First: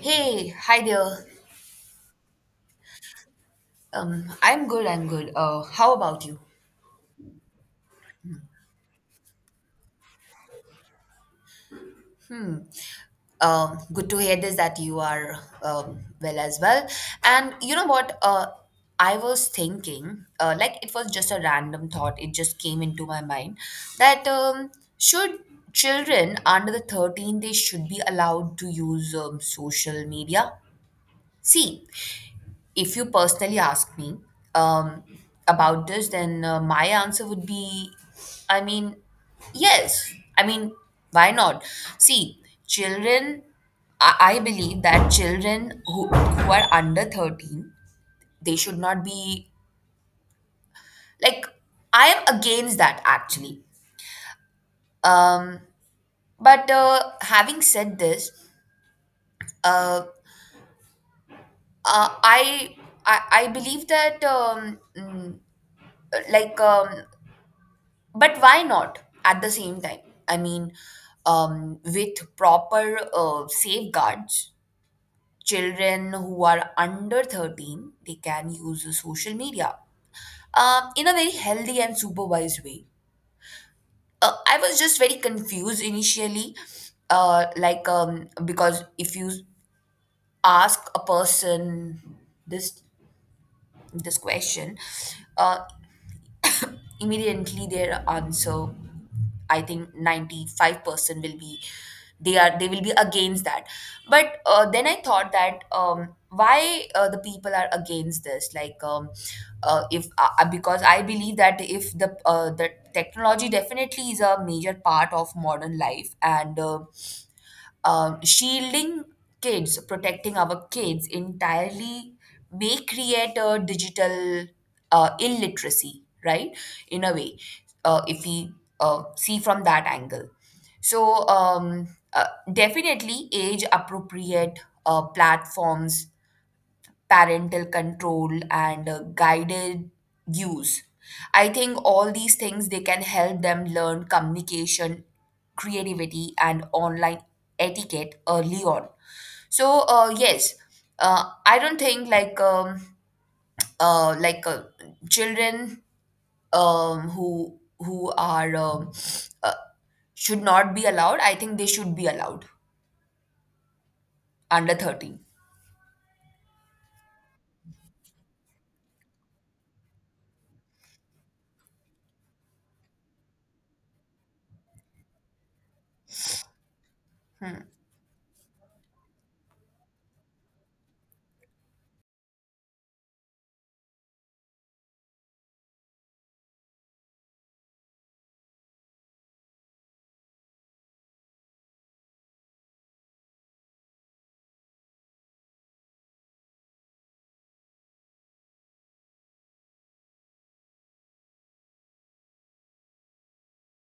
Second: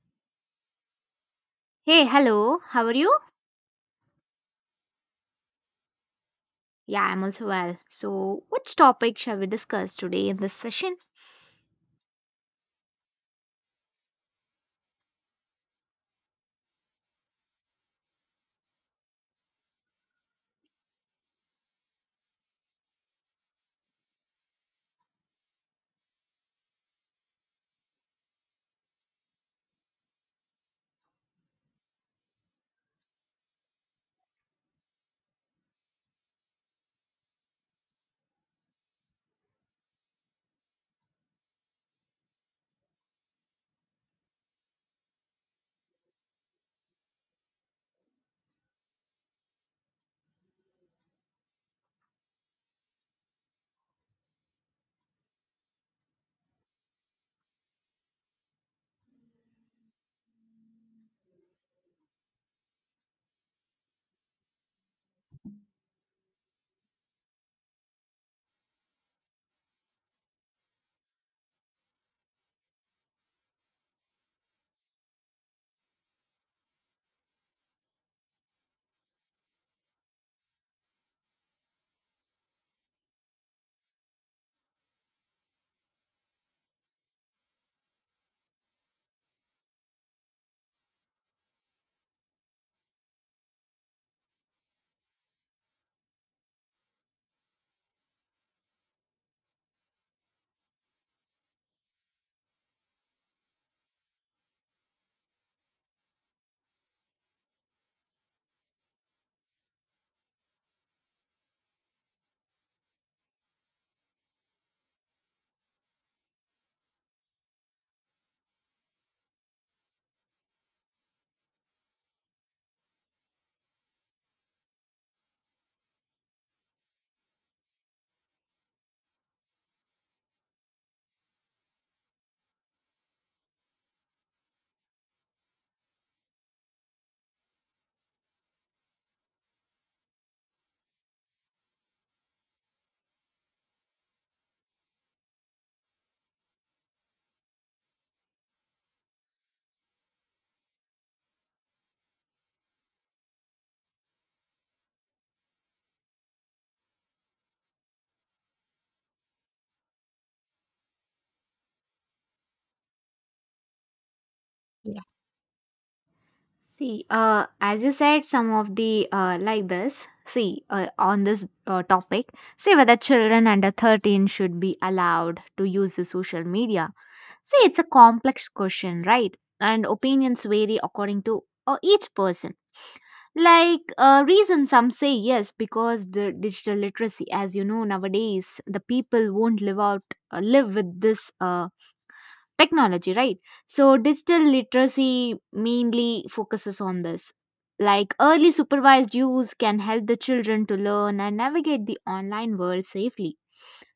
Hey, hi there. Hey, hello, how are you? I'm good. How about you? Yeah, I'm also well. So, which topic shall we discuss today in this session? Hmm. Good to hear this that you are well as well. And you know what? I was thinking, like it was just a random thought. It just came into my mind that should children under the 13 they should be allowed to use social media. See, if you personally ask me um, about this, then my answer would be, I mean, yes. Why not? See, children, I believe that children who are under 13, they should not be, like, I am against that actually. Um, but having said this, uh, uh, I, I believe that like um, but why not at the same time? I mean, with proper safeguards, children who are under 13, they can use the social media in a very healthy and supervised way. I was just very confused initially, because if you ask a person this this question, uh, immediately their answer, I think 95% will be, they will be against that. But then I thought that why the people are against this, like if because I believe that if the the technology definitely is a major part of modern life and shielding kids, protecting our kids entirely may create a digital illiteracy, right? In a way, if we see from that angle. So, uh, definitely age appropriate platforms, parental control, and guided use, I think all these things they can help them learn communication, creativity, and online etiquette early on. So yes, I don't think uh, like uh, children um, who who are uh, should not be allowed. I think they should be allowed under Yes. 13. Hmm. See, as you said, some of the like this, see, on this topic, say whether children under 13 should be allowed to use the social media. See, it's a complex question, right? And opinions vary according to each person. Like reason, some say yes because the digital literacy. As you know, nowadays the people won't live out live with this technology, right? So digital literacy mainly focuses on this, like early supervised use can help the children to learn and navigate the online world safely.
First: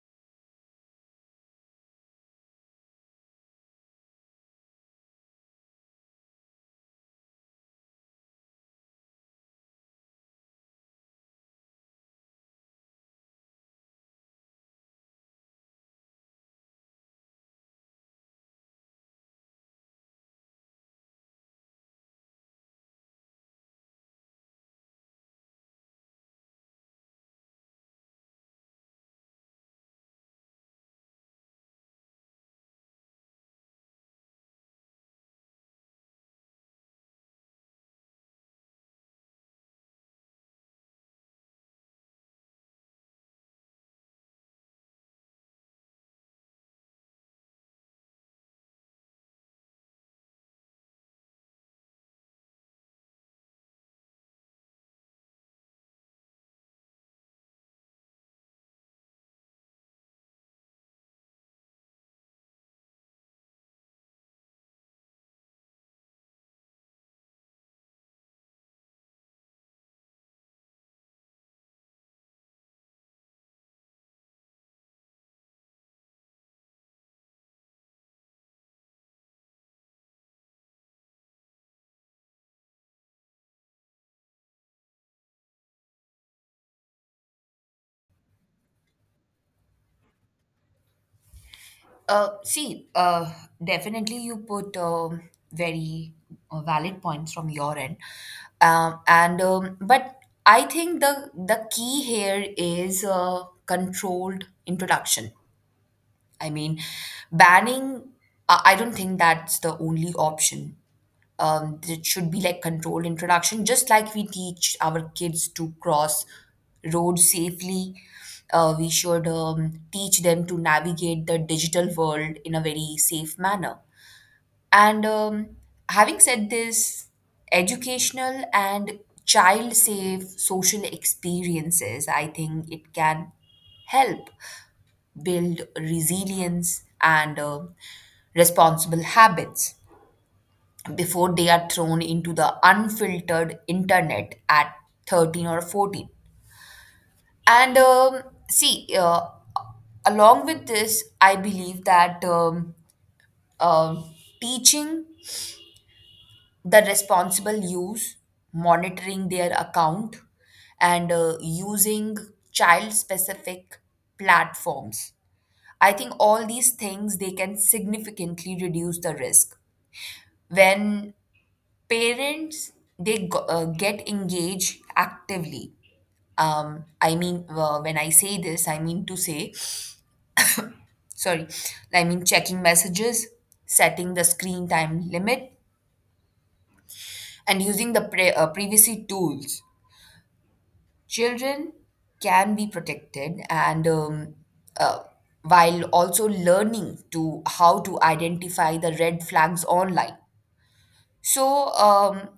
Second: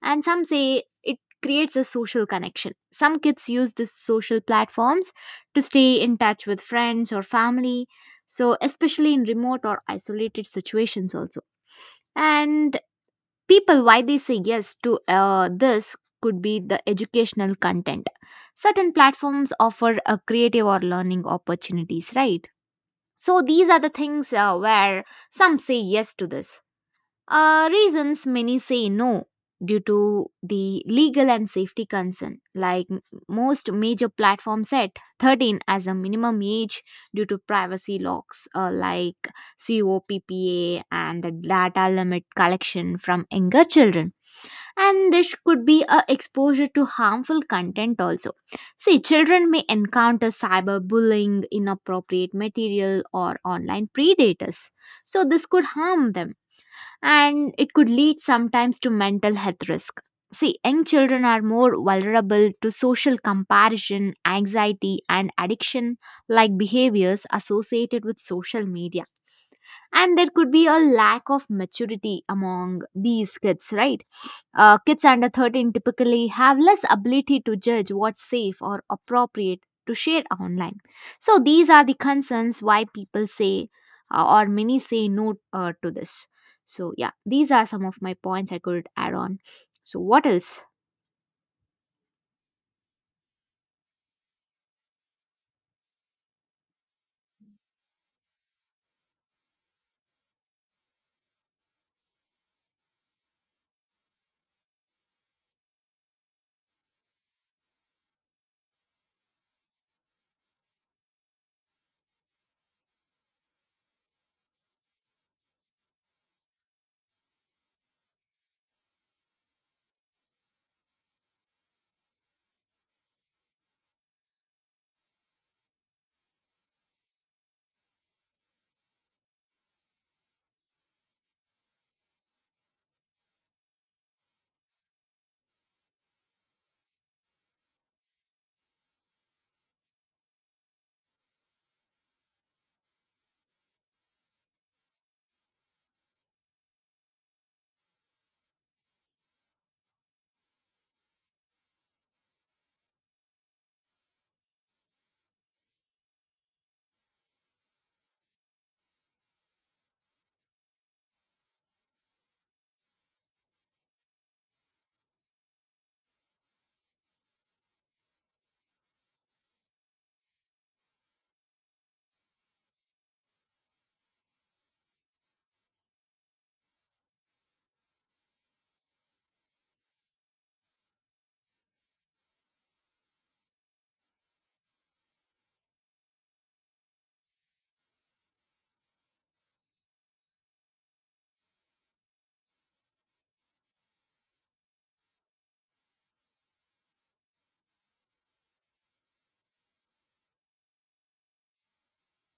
And some say it creates a social connection. Some kids use these social platforms to stay in touch with friends or family, so especially in remote or isolated situations also. And people, why they say yes to this, could be the educational content. Certain platforms offer a creative or learning opportunities, right? So these are the things where some say yes to this. Reasons many say no due to the legal and safety concern, like most major platforms set 13 as a minimum age due to privacy locks, like COPPA, and the data limit collection from younger children. And this could be a exposure to harmful content also. See, children may encounter cyberbullying, inappropriate material, or online predators. So this could harm them, and it could lead sometimes to mental health risk. See, young children are more vulnerable to social comparison, anxiety, and addiction like behaviors associated with social media. And there could be a lack of maturity among these kids, right? Kids under 13 typically have less ability to judge what's safe or appropriate to share online. So, these are the concerns why people say or many say no to this. So, yeah, these are some of my points I could add on. So, what else? See, definitely you put very valid points from your end, and but I think the key here is controlled introduction. I mean, banning. I don't think that's the only option. It should be like controlled introduction, just like we teach our kids to cross roads safely. We should teach them to navigate the digital world in a very safe manner. And having said this, educational and child safe social experiences, I think it can help build resilience and responsible habits before they are thrown into the unfiltered internet at 13 or 14. And see, along with this, I believe that um teaching the responsible use, monitoring their account, and using child specific platforms, I think all these things they can significantly reduce the risk when parents they go, get engaged actively. When I say this I mean to say, sorry, I mean checking messages, setting the screen time limit, and using the privacy tools, children can be protected and uh, while also learning to how to identify the red flags online. So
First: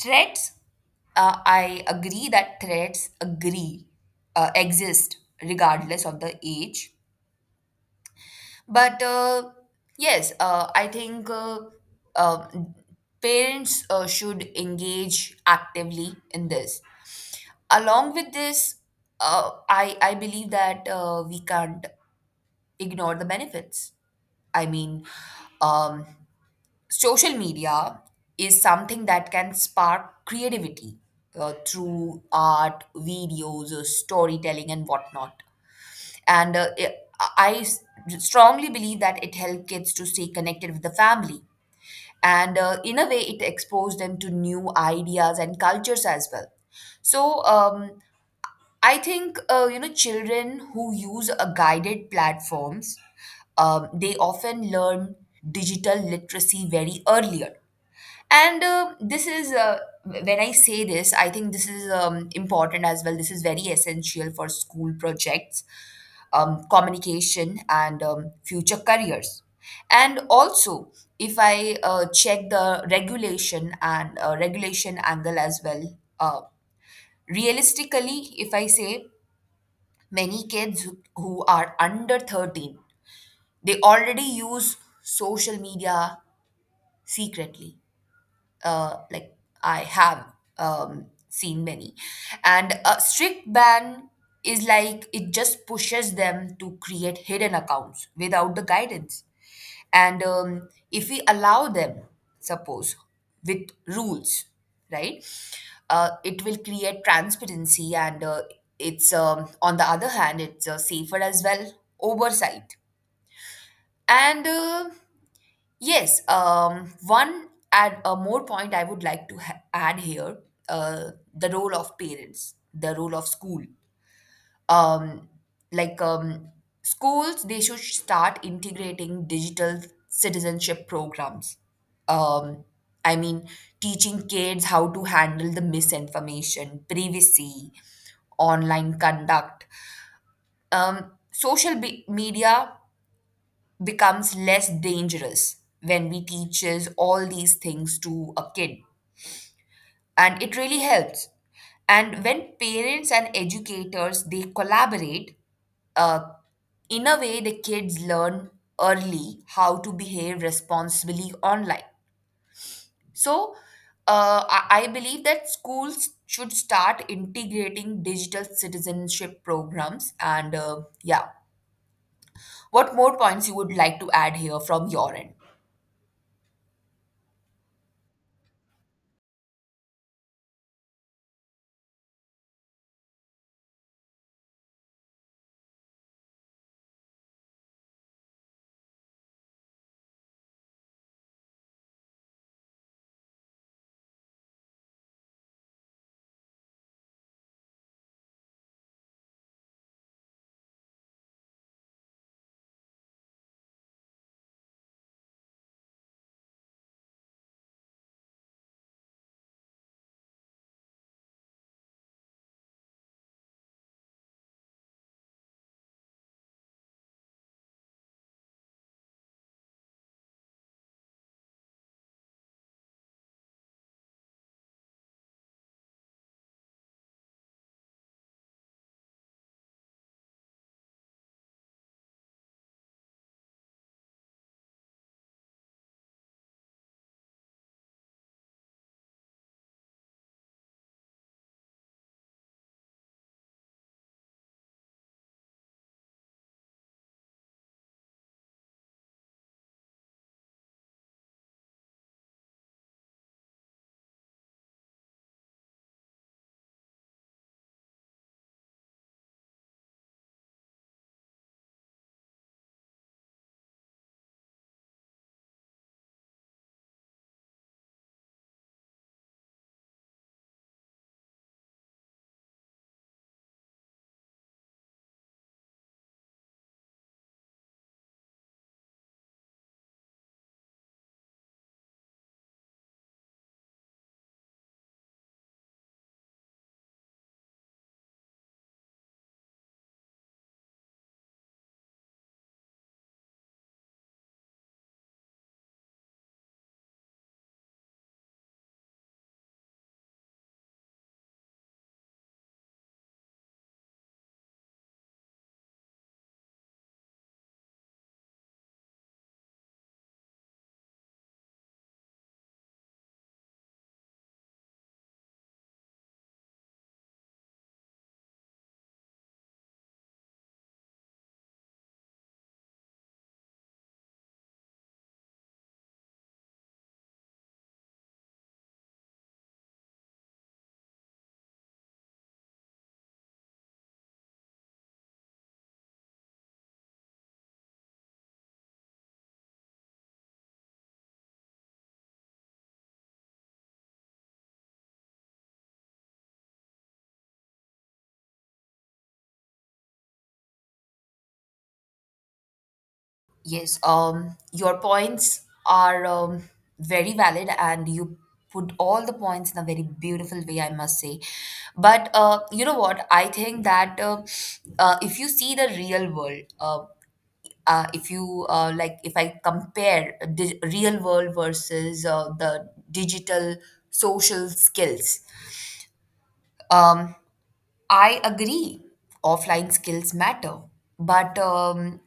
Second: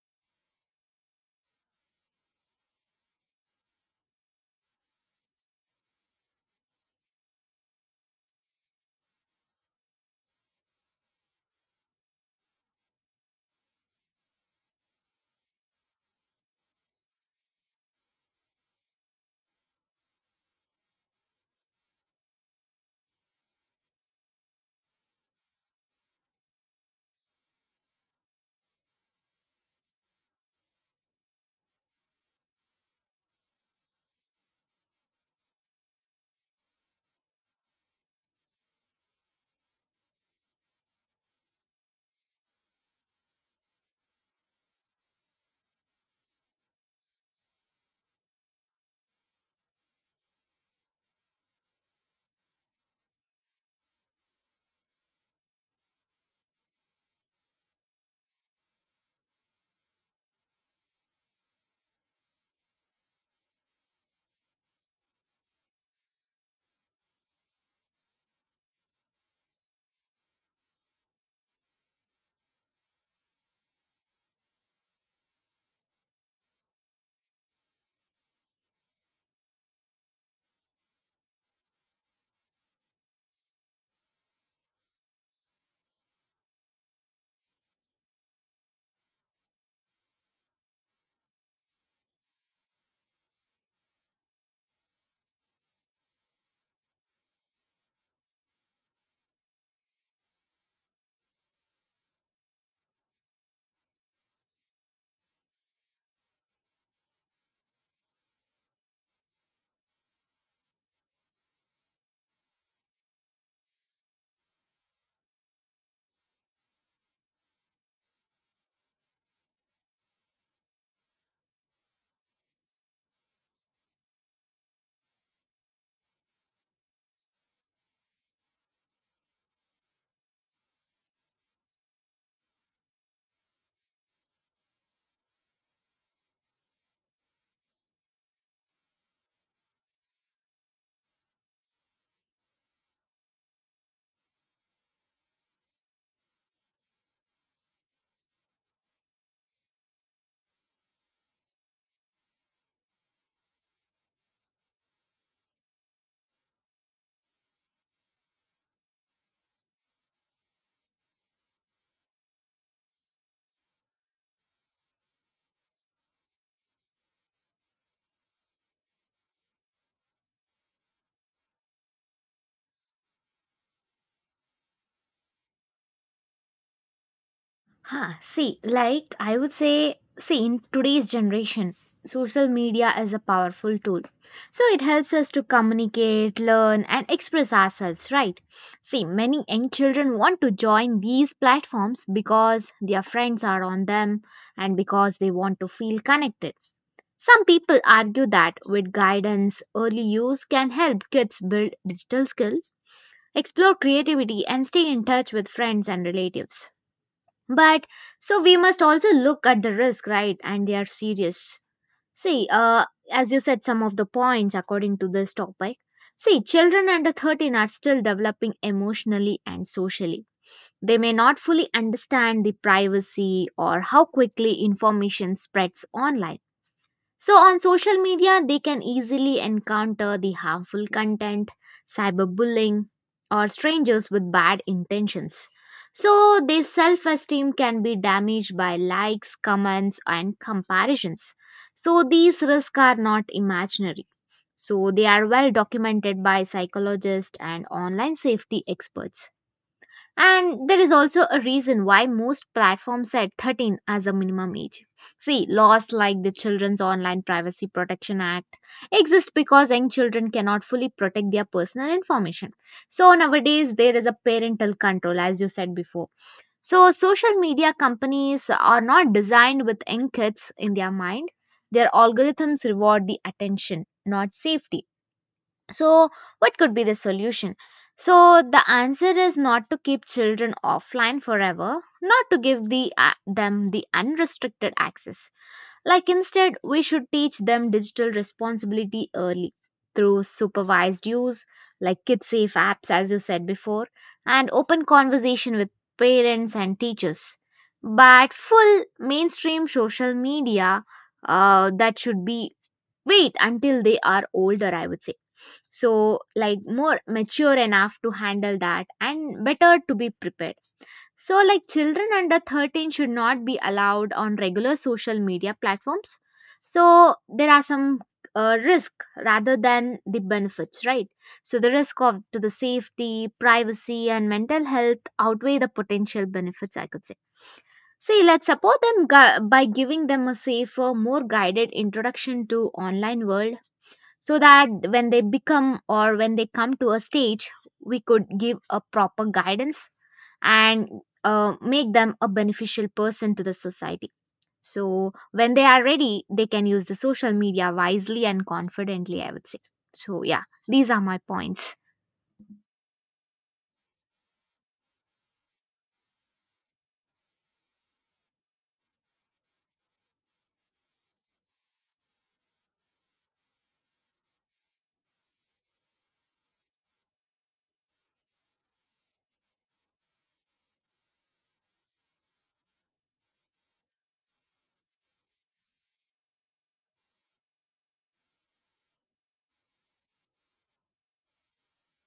threats, I agree that threats agree exist regardless of the age. But yes, I think uh, parents should engage actively in this. Along with this, I believe that we can't ignore the benefits. I mean, um, social media is something that can spark creativity through art, videos, storytelling, and whatnot. And I s- strongly believe that it helps kids to stay connected with the family. And in a way, it exposes them to new ideas and cultures as well. So I think you know children who use a guided platforms, they often learn digital literacy very earlier. And when I say this, I think this is important as well. This is very essential for school projects, communication, and future careers. And also, if I check the regulation and regulation angle as well, realistically, if I say many kids who are under 13, they already use social media secretly, like I have seen many. And a strict ban is like it just pushes them to create hidden accounts without the guidance. And if we allow them, suppose, with rules, right, it will create transparency and on the other hand, it's safer as well, oversight. And yes, one add a more point I would like to add here, the role of parents, the role of school. Um, like um, schools, they should start integrating digital citizenship programs. Um, I mean, teaching kids how to handle the misinformation, privacy, online conduct. Social media becomes less dangerous when we teaches all these things to a kid, and it really helps. And when parents and educators they collaborate, uh, in a way the kids learn early how to behave responsibly online. So I believe that schools should start integrating digital citizenship programs. And yeah, what more points you would like to add here from your end? Huh, see, like I would say, see, in today's generation, social media is a powerful tool. So it helps us to communicate, learn, and express ourselves, right? See, many young children want to join these platforms because their friends are on them and because they want to feel connected. Some people argue that with guidance, early use can help kids build digital skill, explore creativity, and stay in touch with friends and relatives. But so we must also look at the risk, right? And they are serious. See, as you said, some of the points according to this topic. See, children under 13 are still developing emotionally and socially. They may not fully understand the privacy or how quickly information spreads online. So, on social media, they can easily encounter the harmful content, cyberbullying, or strangers with bad intentions. So, their self esteem can be damaged by likes, comments, and comparisons. So, these risks are not imaginary. So, they are well documented by psychologists and online safety experts. And there is also a reason why most platforms set 13 as a minimum age. See, laws like the Children's Online Privacy Protection Act exist because young children cannot fully protect their personal information. So nowadays there is a parental control, as you said before. So social media companies are not designed with young kids in their mind. Their algorithms reward the attention, not safety. So, what could be the solution? So, the answer is not to keep children offline forever, not to give the, a them the unrestricted access. Like, instead, we should teach them digital responsibility early through supervised use, like kid safe apps, as you said before, and open conversation with parents and teachers. But full mainstream social media, that should be wait until they are older, I would say, so like more mature enough to handle that and better to be prepared. So like children under 13 should not be allowed on regular social media platforms. So there are some risk rather than the benefits, right? So the risk of to the safety, privacy, and mental health outweigh the potential benefits, I could say. See, let's support them by giving them a safer, more guided introduction to online world, so that when they become or when they come to a stage, we could give a proper guidance and make them a beneficial person to the society. So when they are ready, they can use the social media wisely and confidently, I would say. So yeah, these are my points. Yes, your points are very valid, and you put all the points in a very beautiful way, I must say. But you know what? I think that if you see the real world, if you if I compare the real world versus the digital social skills, um, I agree, offline skills matter, but um,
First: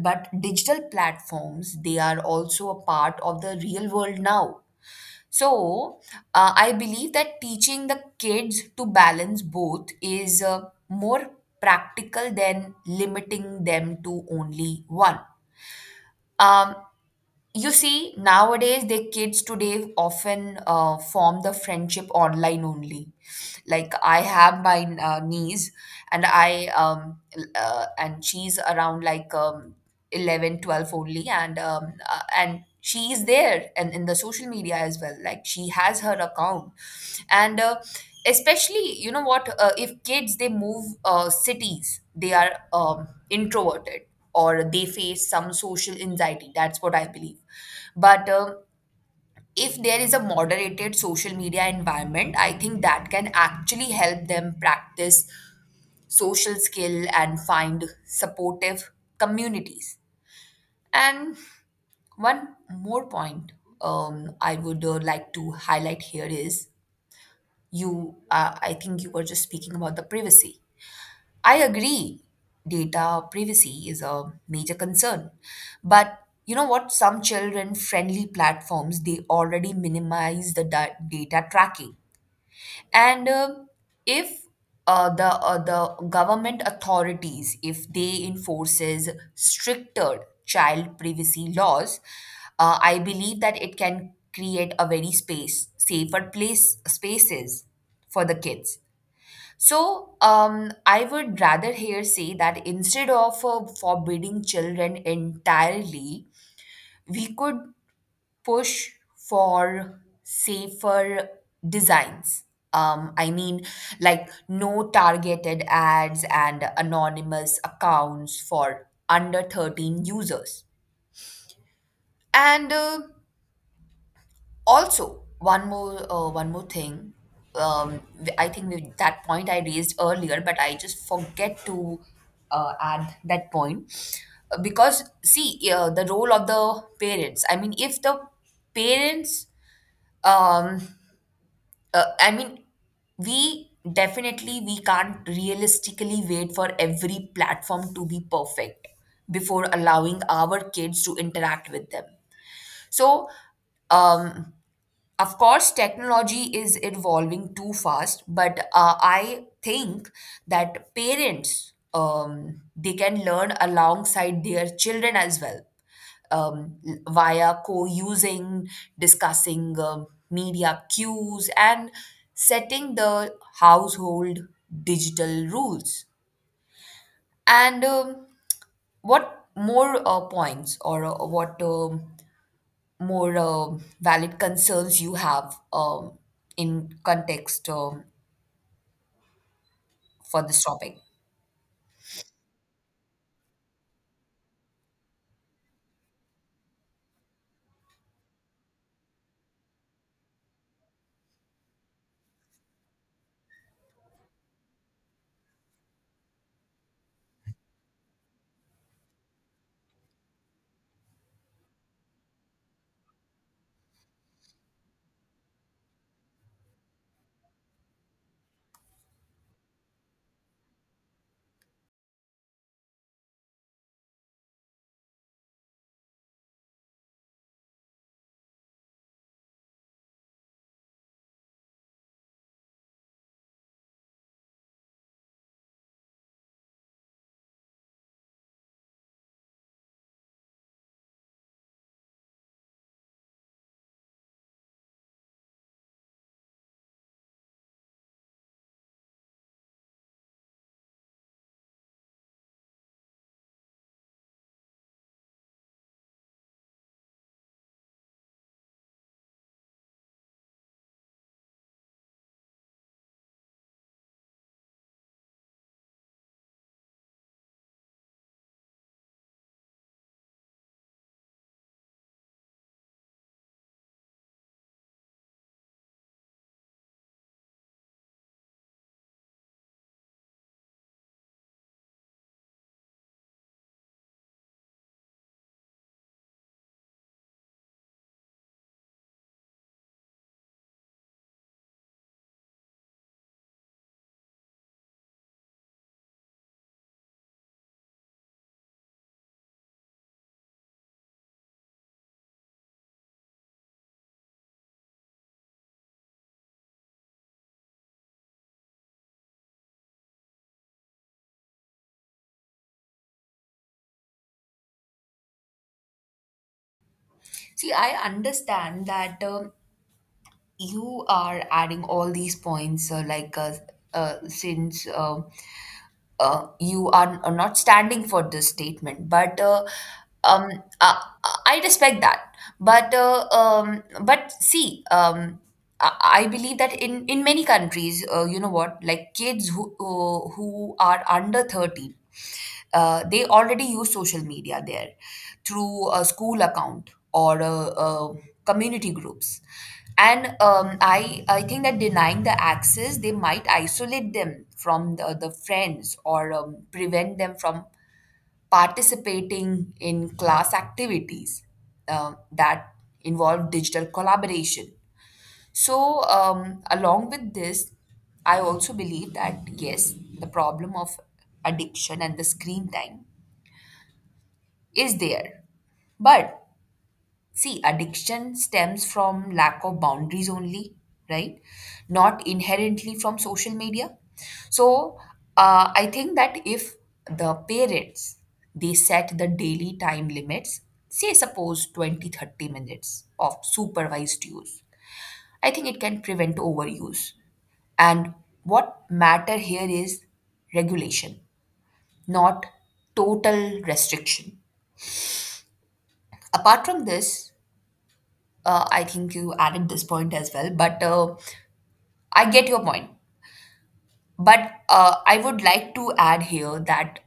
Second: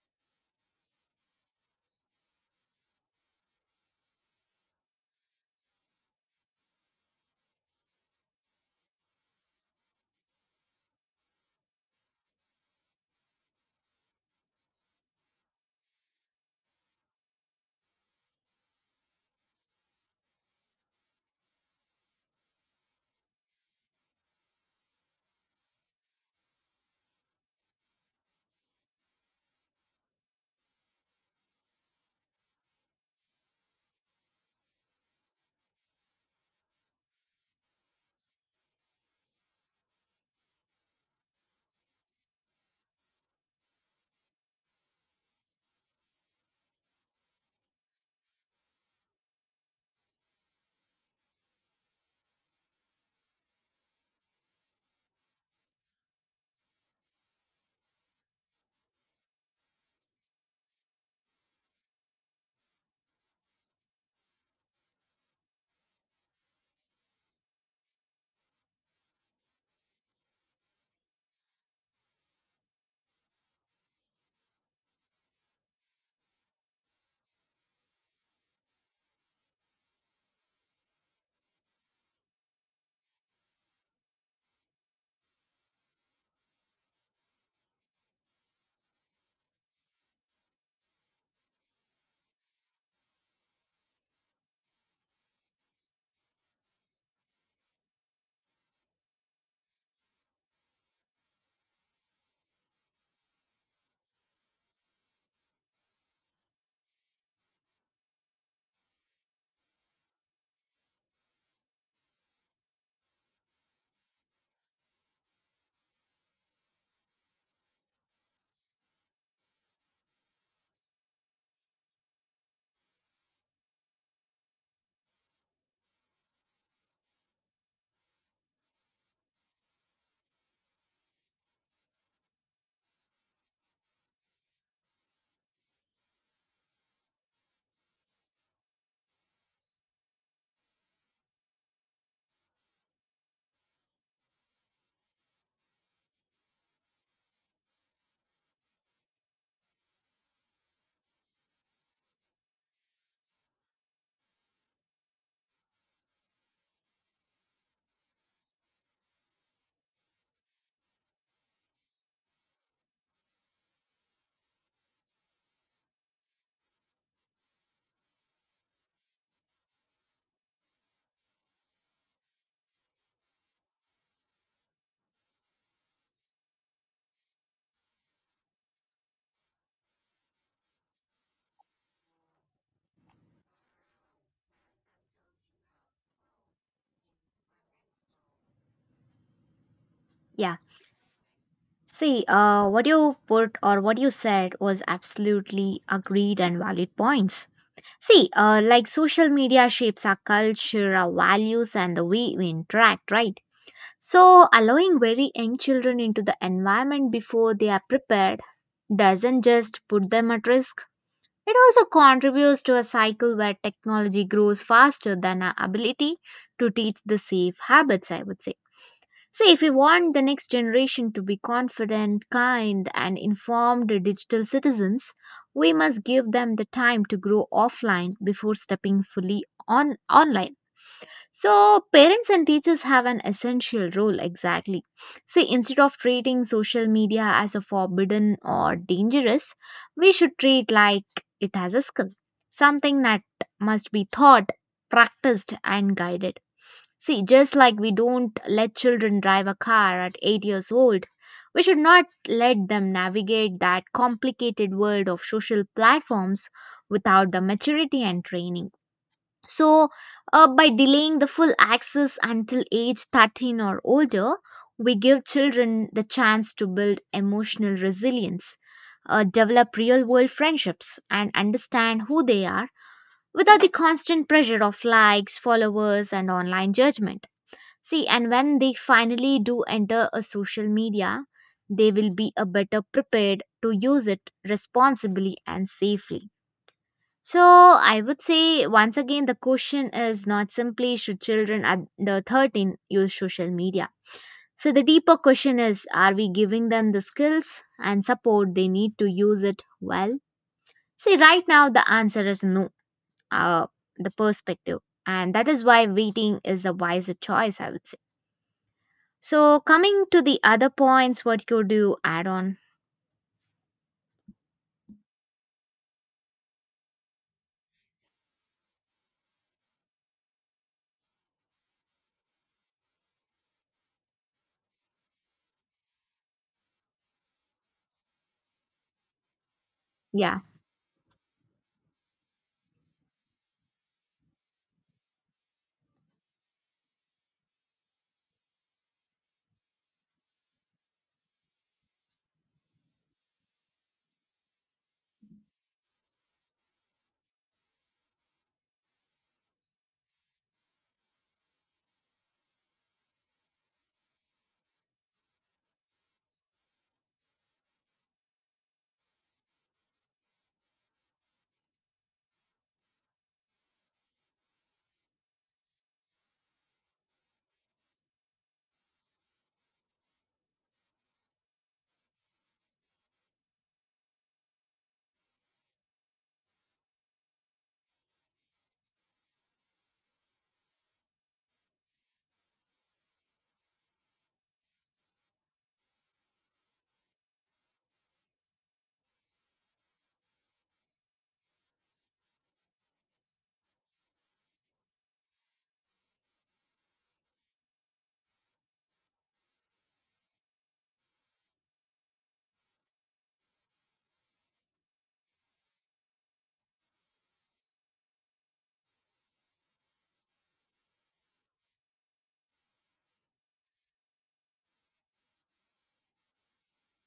but digital platforms they are also a part of the real world now. So I believe that teaching the kids to balance both is more practical than limiting them to only one. Um, you see, nowadays, the kids today often form the friendship online only. Like I have my niece, and and she's around like 11, 12 only, and she is there and in the social media as well. Like she has her account, and especially you know what? If kids they move cities, they are introverted or they face some social anxiety. That's what I believe. But if there is a moderated social media environment, I think that can actually help them practice social skill and find supportive communities. And one more point I would like to highlight here is, I think you were just speaking about the privacy. I agree. Data privacy is a major concern. But you know what? Some children friendly platforms, they already minimize the data tracking. And if the government authorities, if they enforces stricter child privacy laws, I believe that it can create a very space safer place spaces for the kids. So, I would rather here say that instead of forbidding children entirely, we could push for safer designs. Um, I mean, like no targeted ads and anonymous accounts for under 13 users. And also, one more thing. I think we, that point I raised earlier, but I just forget to add that point. Because see the role of the parents. I mean, if the parents, um, uh, I mean, we definitely we can't realistically wait for every platform to be perfect before allowing our kids to interact with them. So um of course, technology is evolving too fast, but I think that parents they can learn alongside their children as well, um, via co-using, discussing media cues, and setting the household digital rules. And what more points or what more valid concerns you have in context for Yeah, this topic. see, what you put or what you said was absolutely agreed and valid points. See, like social media shapes our culture, our values, and the way we interact, right? So, allowing very young children into the environment before they are prepared doesn't just put them at risk, it also contributes to a cycle where technology grows faster than our ability to teach the safe habits, I would say. So, if we want the next generation to be confident, kind, and informed digital citizens, we must give them the time to grow offline before stepping fully on online. So, parents and teachers have an essential role, exactly. See, instead of treating social media as a forbidden or dangerous, we should treat like it as a skill, something that must be taught, practiced, and guided. See, just like we don't let children drive a car at 8 years old, we should not let them navigate that complicated world of social platforms without the maturity and training. So, by delaying the full access until age 13 or older, we give children the chance to build emotional resilience, develop real world friendships, and understand who they are without the constant pressure of likes, followers, and online judgment. See, and when they finally do enter a social media, they will be a better prepared to use it responsibly and safely. So I would say, once again, the question is not simply should children under 13 use social media. So the deeper question is, are we giving them the skills and support they need to use it well? See, right now the answer is no. Uh, the perspective, and that is why waiting is the wiser choice, I would say. So coming to the other points, what could you add on? See, I understand that you are adding all these points, like since you are not standing for this statement, but Yeah. um, uh, I respect that. But see, I I believe that in many countries, you know what, like kids who are under 30. They already use social media there through a school account or a community groups. And I think that denying the access, they might isolate them from the friends or prevent them from participating in class activities that involve digital collaboration. So, along with this, I also believe that yes, the problem of addiction and the screen time is there. But see, addiction stems from lack of boundaries only, right? Not inherently from social media. So, I think that if the parents they set the daily time limits, say suppose 20-30 minutes of supervised use, I think it can prevent overuse. And what matter here is regulation, not total restriction. Apart from this, I think you added this point as well, but I get your point. But I would like to add here that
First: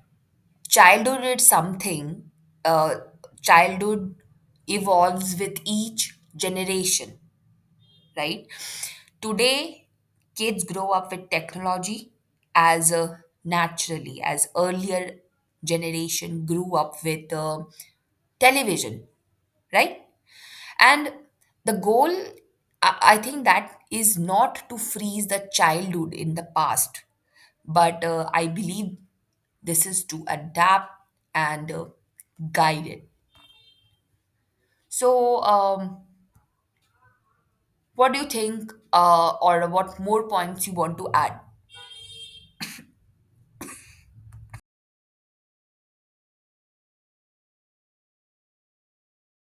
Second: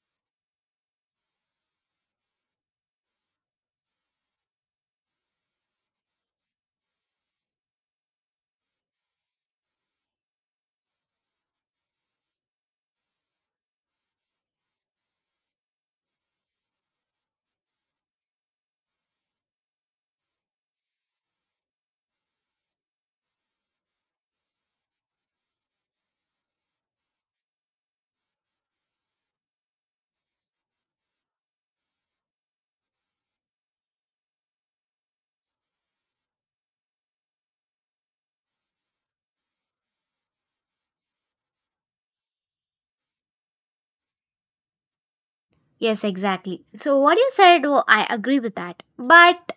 childhood is something, uh, childhood evolves with each generation, right? Today, kids grow up with technology as naturally as earlier generation grew up with television, right? And the goal, I think that is not to freeze the childhood in the past, but I believe this is to adapt and guide it. So, what do you think, or what more points you want to add? Yes, exactly. So what you said, oh, I agree with that. But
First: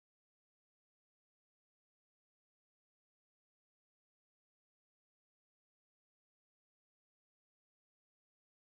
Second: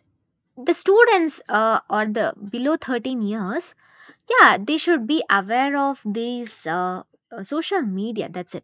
the students, or the below 13 years, yeah, they should be aware of these social media, that's it.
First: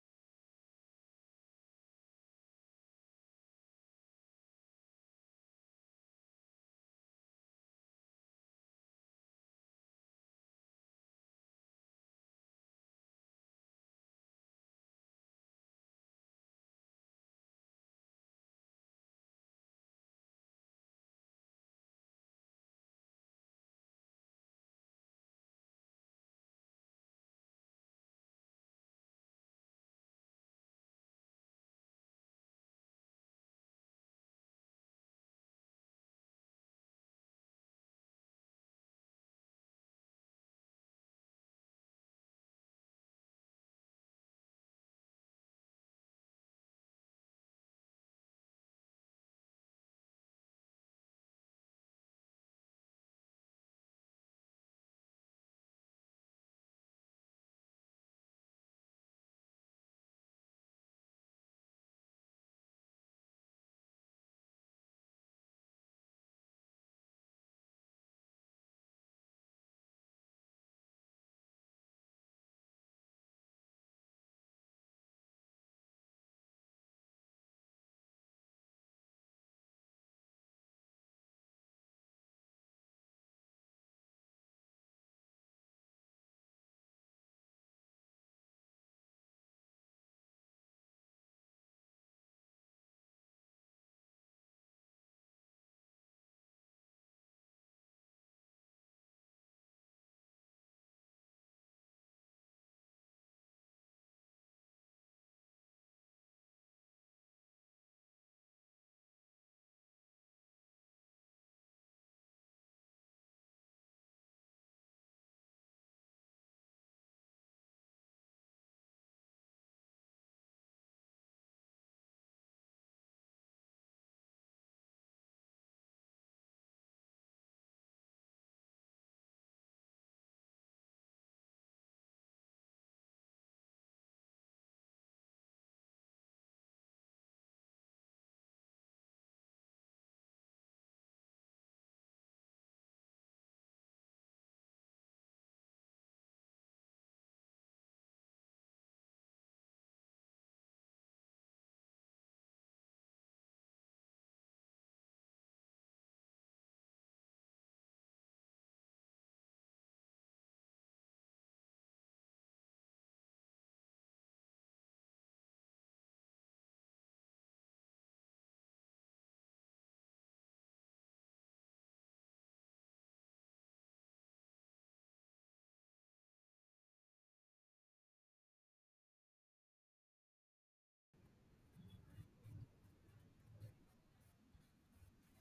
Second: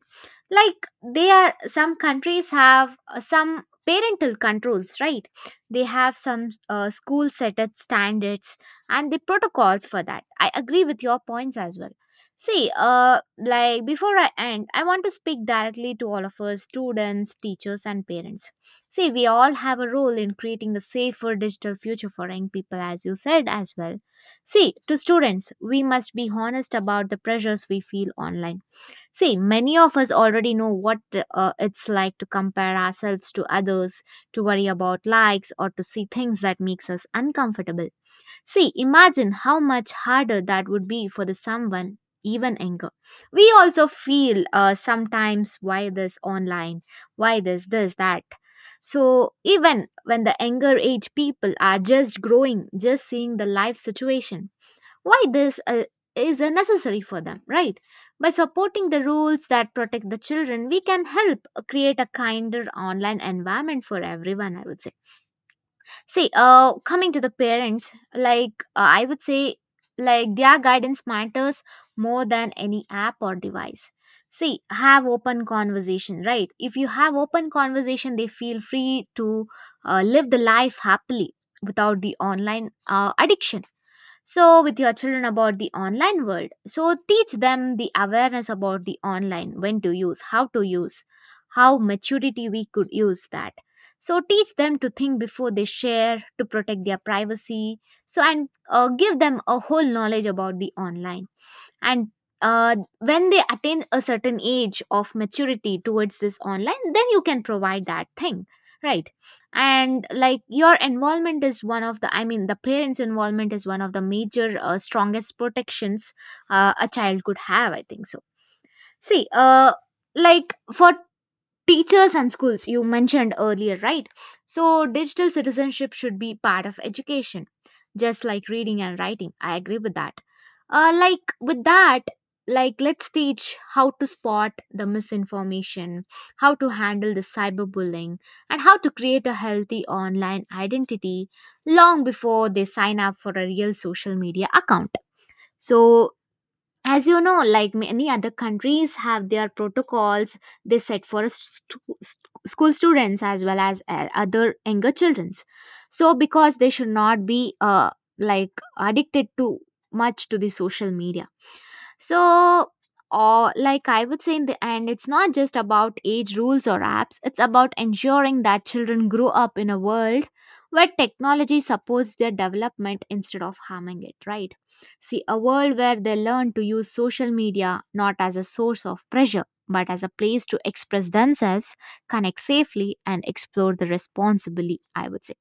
Like, they are some countries have some parental controls, right? They have some school set up standards and the protocols for that. I agree with your points as well. See, like before I end, I want to speak directly to all of us, students, teachers, and parents. See, we all have a role in creating a safer digital future for young people, as you said as well. See, to students, we must be honest about the pressures we feel online. See, many of us already know what it's like to compare ourselves to others, to worry about likes, or to see things that makes us uncomfortable. See, imagine how much harder that would be for the someone even anger. We also feel sometimes, why this online, why this, this, that. So even when the anger age people are just growing, just seeing the life situation, why this is necessary for them, right? By supporting the rules that protect the children, we can help create a kinder online environment for everyone, I would say. See, coming to the parents, like I would say, like their guidance matters more than any app or device. See, have open conversation, right? If you have open conversation, they feel free to live the life happily without the online addiction. So with your children about the online world, so teach them the awareness about the online, when to use, how to use, how maturity we could use that. So teach them to think before they share, to protect their privacy. So and give them a whole knowledge about the online. And when they attain a certain age of maturity towards this online, then you can provide that thing, right? And like your involvement is one of the, I mean, the parents involvement is one of the major strongest protections a child could have, I think so. See, like for teachers and schools, you mentioned earlier, right? So digital citizenship should be part of education, just like reading and writing. I agree with that. Like with that, like let's teach how to spot the misinformation, how to handle the cyberbullying, and how to create a healthy online identity long before they sign up for a real social media account. So as you know, like many other countries have their protocols they set for a school students as well as other younger childrens. So because they should not be like addicted to much to the social media. So, or like I would say, in the end, it's not just about age rules or apps, it's about ensuring that children grow up in a world where technology supports their development instead of harming it, right? See, a world where they learn to use social media not as a source of pressure, but as a place to express themselves, connect safely, and explore the responsibly, I would say.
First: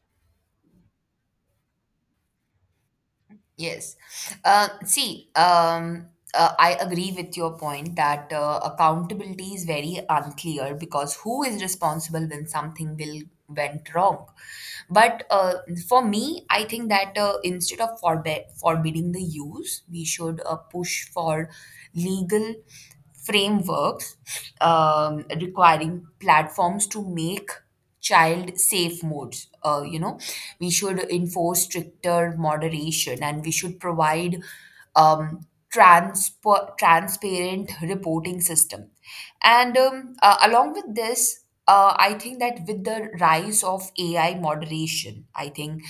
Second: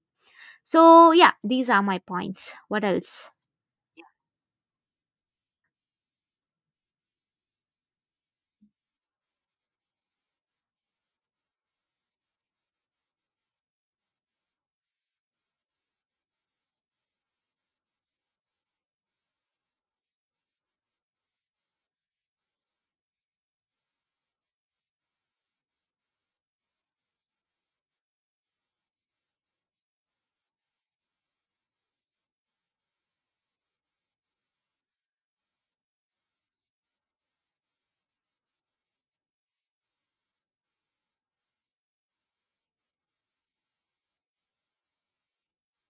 So, yeah, these are my points. What else? Yes. See, I agree with your point that accountability is very unclear because who is responsible when something will went wrong. But for me, I think that instead of forbe forbidding the use, we should push for legal frameworks, requiring platforms to make child safe modes, uh, you know, we should enforce stricter moderation and we should provide um, transparent reporting system. And along with this, I think that with the rise of AI moderation, I think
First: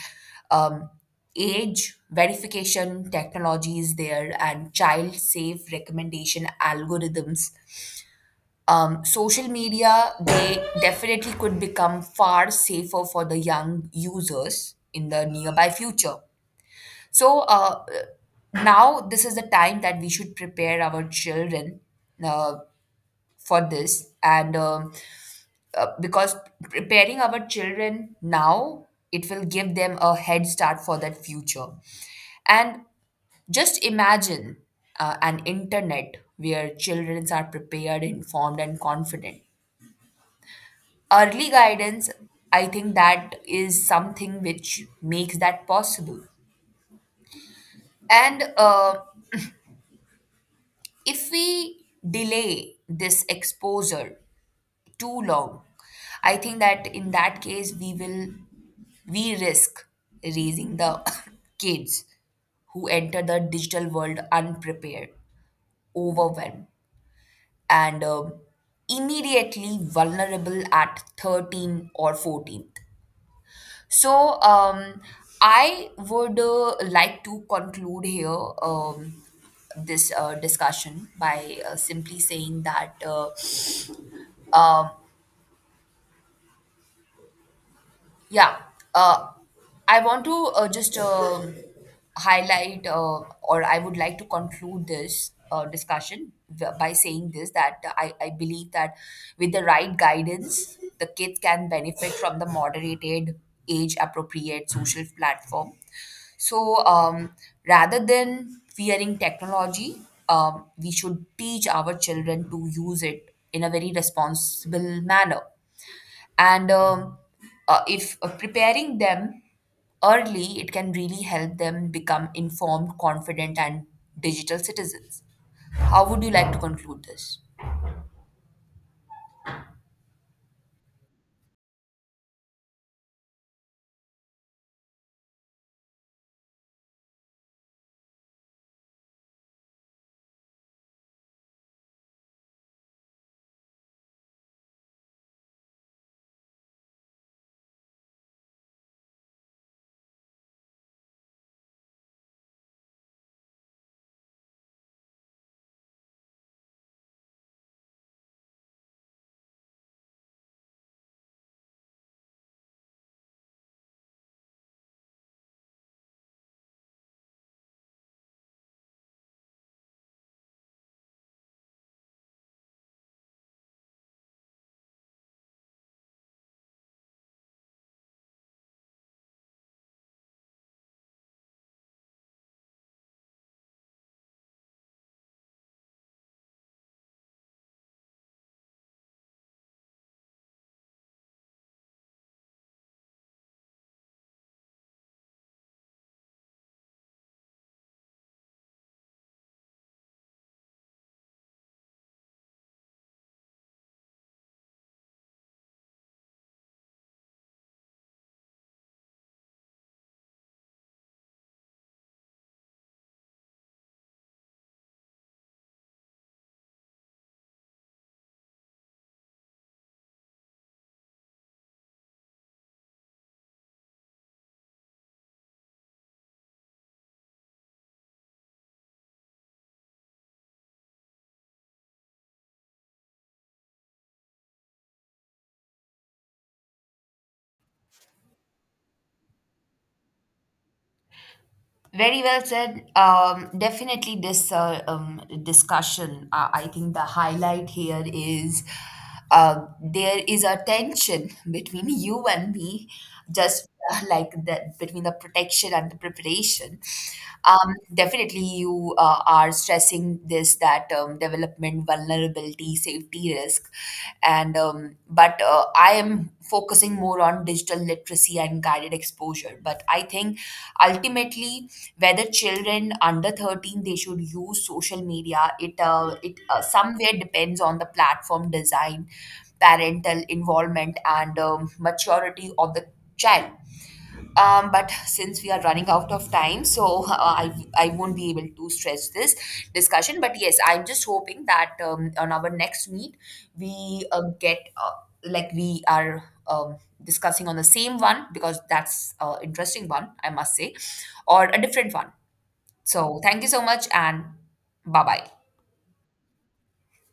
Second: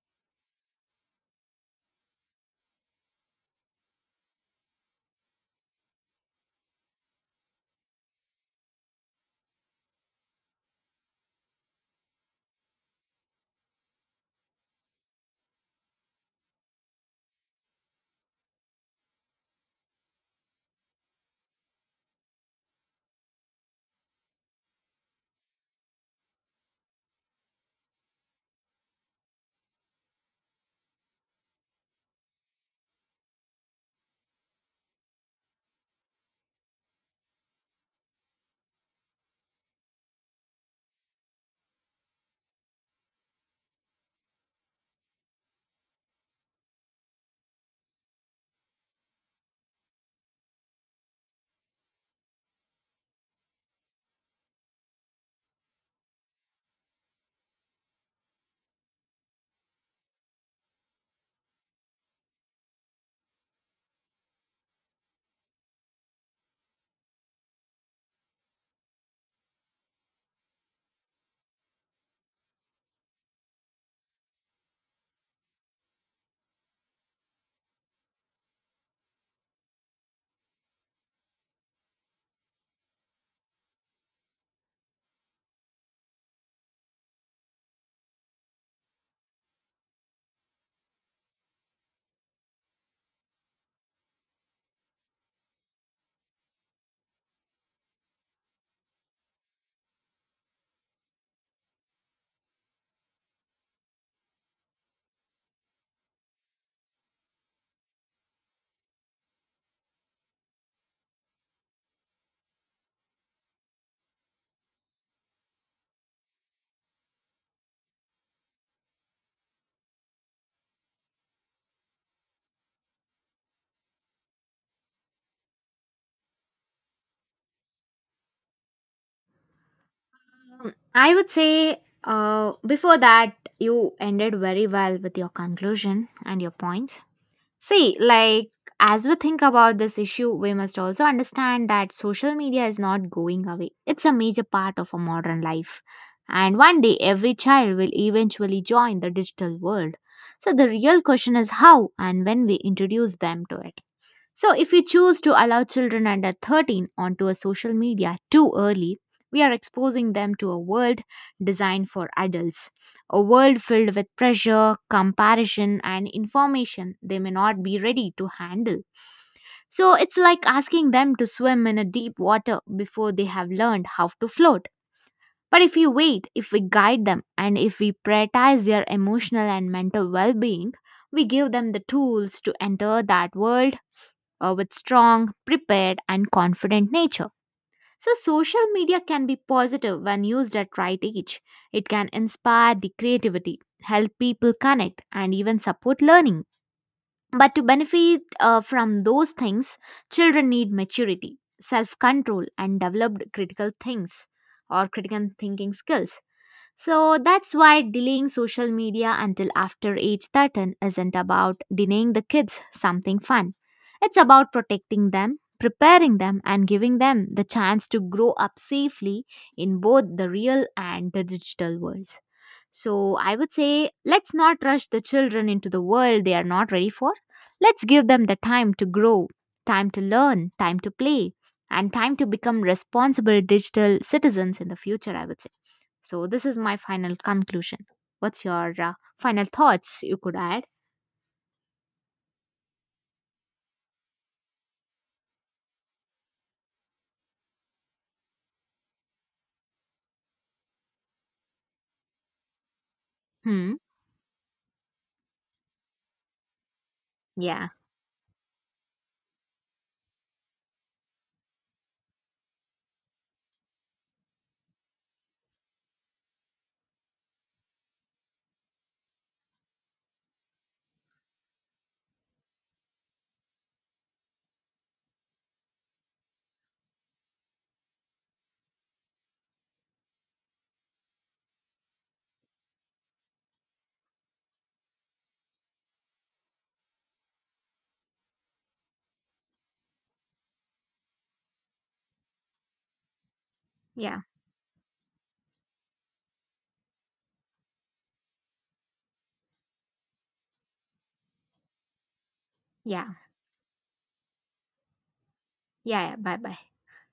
um, age verification technology is there and child safe recommendation algorithms. Social media, they definitely could become far safer for the young users in the nearby future. So now this is the time that we should prepare our children uh, for this, and because preparing our children now, it will give them a head start for that future. And just imagine an internet where children are prepared, informed, and confident. Early guidance, I think that is something which makes that possible. And if we delay this exposure too long, I think that in that case we risk raising the kids who enter the digital world unprepared, overwhelmed, and immediately vulnerable at 13 or 14. So, I would like to conclude here um, this discussion by simply saying that um, yeah, uh, I want to just highlight, or I would like to conclude this discussion by saying this that I believe that with the right guidance, the kids can benefit from the moderated, age appropriate social platform. So, rather than fearing technology, we should teach our children to use it in a very responsible manner and, if preparing them early, it can really help them become informed, confident, and digital citizens. How would you like to conclude this? Mm, I would say, before that, you ended very well with your conclusion and your points. See, like, as we think about this issue, we must also understand that social media is not going away. It's a major part of our modern life. And one day, every child will eventually join the digital world. So, the real question is how and when we introduce them to it. So, if we choose to allow children under 13 onto a social media too early, we are exposing them to a world designed for adults, a world filled with pressure, comparison, and information they may not be ready to handle. So, it's like asking them to swim in a deep water before they have learned how to float. But if we wait, if we guide them, and if we prioritize their emotional and mental well being, we give them the tools to enter that world with strong, prepared, and confident nature. So, social media can be positive when used at right age. It can inspire the creativity, help people connect, and even support learning. But to benefit from those things, children need maturity, self control, and developed critical things or critical thinking skills. So that's why delaying social media until after age 13 isn't about denying the kids something fun. It's about protecting them, preparing them, and giving them the chance to grow up safely in both the real and the digital worlds. So I would say, let's not rush the children into the world they are not ready for. Let's give them the time to grow, time to learn, time to play, and time to become responsible digital citizens in the future, I would say. So this is my final conclusion. What's your final thoughts you could add? Very well said. Definitely, this, discussion, I think the highlight here is there is a tension between you and me, just Hmm. Like that between the protection and the preparation. Yeah. Definitely, you are stressing this that development, vulnerability, safety risk, and but I am focusing more on digital literacy and guided exposure. But I think ultimately, whether children under 13 they should use social media, it somewhere depends on the platform design, parental involvement, and maturity of the child. But since we are running out of time, so I won't be able to stretch this discussion, but yes, I'm just hoping that on our next meet we Yeah. Get like we are discussing on the same one because that's interesting one, I must say, or a different one. Yeah. So, thank you so much and bye bye. Yeah. Bye bye.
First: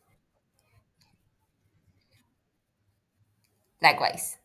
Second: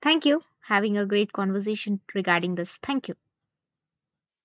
Thank you. Having a great conversation regarding this. Thank you. Likewise.